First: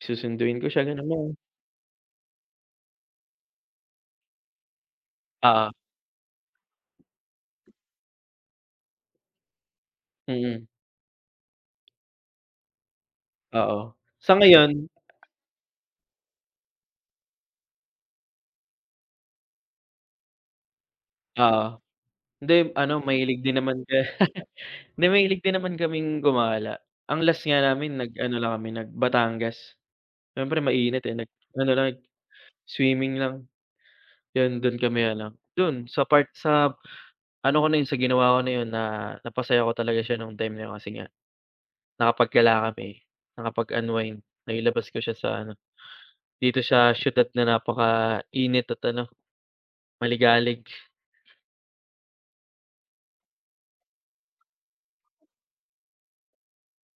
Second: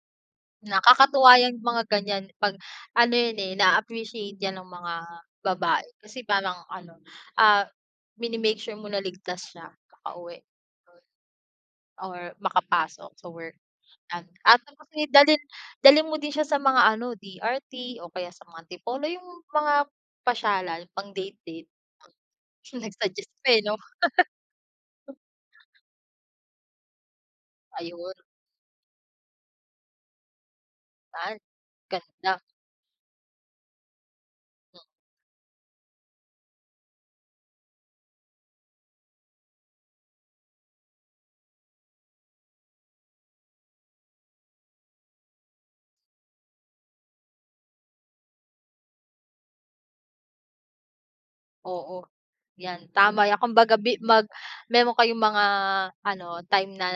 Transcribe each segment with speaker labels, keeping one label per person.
Speaker 1: Susunduin ko siya, ganun naman.
Speaker 2: Nakakatuwa yung mga ganiyan 'pag ano yun eh, naa-appreciate 'yan ng mga
Speaker 1: Oo.
Speaker 2: babae kasi parang ano, ah, mini-make sure mo na ligtas siya nakauwi
Speaker 1: Mm.
Speaker 2: or makapasok sa work,
Speaker 1: Oo.
Speaker 2: yan,
Speaker 1: Sa
Speaker 2: ah, ano
Speaker 1: ngayon
Speaker 2: kasi, dalhin dalhin mo din siya sa mga ano, DRT o kaya sa mga Antipolo, yung mga pasyalan, pang-date-date.
Speaker 1: Oo. Hindi,
Speaker 2: Hmm.
Speaker 1: ano,
Speaker 2: Nag-suggest
Speaker 1: mahilig
Speaker 2: pa
Speaker 1: din
Speaker 2: eh, 'no?
Speaker 1: naman ka hindi mahilig din naman kaming gumala. Ang last nga namin
Speaker 2: Ayun.
Speaker 1: nag-ano lang kami, nag-Batangas. Siyempre mainit eh,
Speaker 2: Ah,
Speaker 1: nag-ano lang,
Speaker 2: ganda.
Speaker 1: swimming lang. Yun, dun kami ano, dun, sa part sa ano ko na yun, sa ginawa ko na yun na napasaya ko talaga siya nung time na yun, kasi nga nakapaggala kami, nakapag-unwind, nailabas ko siya sa ano, dito sa siyudad na napaka-init at ano, maligalig.
Speaker 2: Oo. 'Yan, tama yan, kung baga bi mag meron kayong mga ano, time na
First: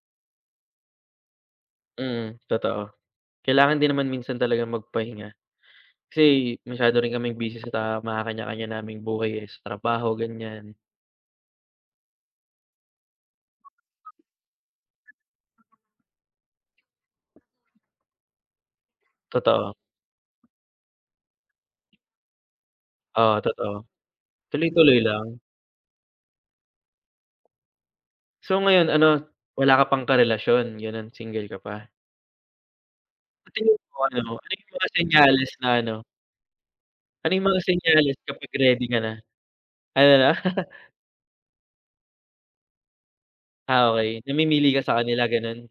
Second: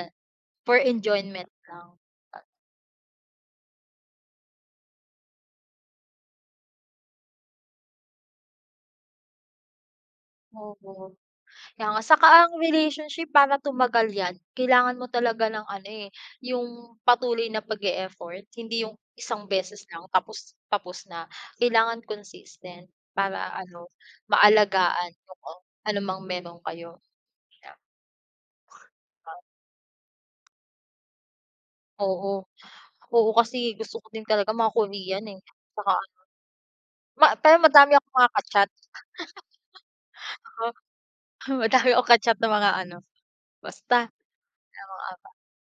Speaker 2: for enjoyment lang.
Speaker 1: Mm,
Speaker 2: Ah
Speaker 1: totoo. Kailangan din naman minsan talagang magpahinga. Kasi masyado rin kaming busy sa mga kanya-kanya naming buhay eh, sa trabaho, ganiyan.
Speaker 2: Oo, kaya nga saka ang relationship para tumagal 'yan, kailangan mo talaga ng ano eh, yung patuloy na pag-e-effort, hindi yung isang
Speaker 1: Totoo.
Speaker 2: beses lang tapos tapos na. Kailangan consistent
Speaker 1: Oo,
Speaker 2: para
Speaker 1: totoo.
Speaker 2: ano,
Speaker 1: Tuloy-tuloy
Speaker 2: maalagaan,
Speaker 1: lang.
Speaker 2: oo. Ano mang meron kayo. Yan.
Speaker 1: So, ngayon ano,
Speaker 2: Ah.
Speaker 1: wala ka pang karelasyon, gano'n, single ka pa?
Speaker 2: Oo, oo,
Speaker 1: Sa
Speaker 2: kasi
Speaker 1: tingin mo
Speaker 2: gusto ko din
Speaker 1: ano,
Speaker 2: talaga
Speaker 1: ano yung
Speaker 2: mga
Speaker 1: mga
Speaker 2: Korean eh,
Speaker 1: senyales na
Speaker 2: saka
Speaker 1: ano
Speaker 2: ano Ma
Speaker 1: ano yung
Speaker 2: pero
Speaker 1: mga
Speaker 2: madami akong
Speaker 1: senyales
Speaker 2: mga
Speaker 1: kapag
Speaker 2: ka-chat.
Speaker 1: ready ka na? Ano, 'no?
Speaker 2: Oo, madami ako ka-chat na mga ano,
Speaker 1: Ah,
Speaker 2: basta.
Speaker 1: okey. Namimili ka sa
Speaker 2: mga
Speaker 1: kanila,
Speaker 2: afam.
Speaker 1: ganun?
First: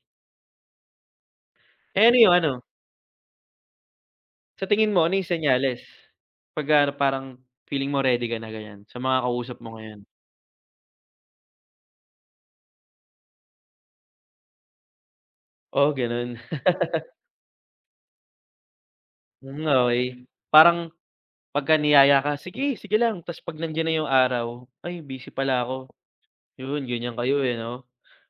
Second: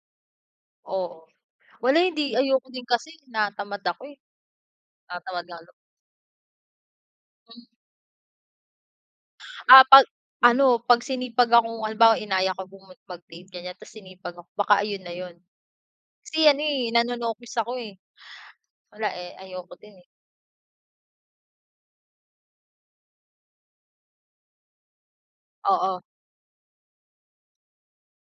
Speaker 2: Oo, wala
Speaker 1: Eh, ano yung
Speaker 2: hindi,
Speaker 1: ano?
Speaker 2: ayoko din kasi tinatamad ako eh.
Speaker 1: Sa tingin mo, ano yung
Speaker 2: Tatamad lalo.
Speaker 1: senyales, 'pag ano parang
Speaker 2: Hmm.
Speaker 1: feeling mo ready ka na, ganiyan, sa mga kausap mo
Speaker 2: Ah,
Speaker 1: ngayon?
Speaker 2: 'pag ano, 'pag sinipag akong halimbawa inaya ka pong mag-date, ganiyan, ta's sinipag ako, baka ayun na yun.
Speaker 1: Oo, ganun.
Speaker 2: Kasi ano eh, nanonokis ako eh. Wala eh,
Speaker 1: Hmm,
Speaker 2: ayoko din eh.
Speaker 1: okey. Parang pagka niyaya ka, "Sige, sige lang," ta's pag nandiyan na yung araw, "Ay, busy pala ako,"
Speaker 2: Oo.
Speaker 1: yun ganiyan kayo eh, 'no?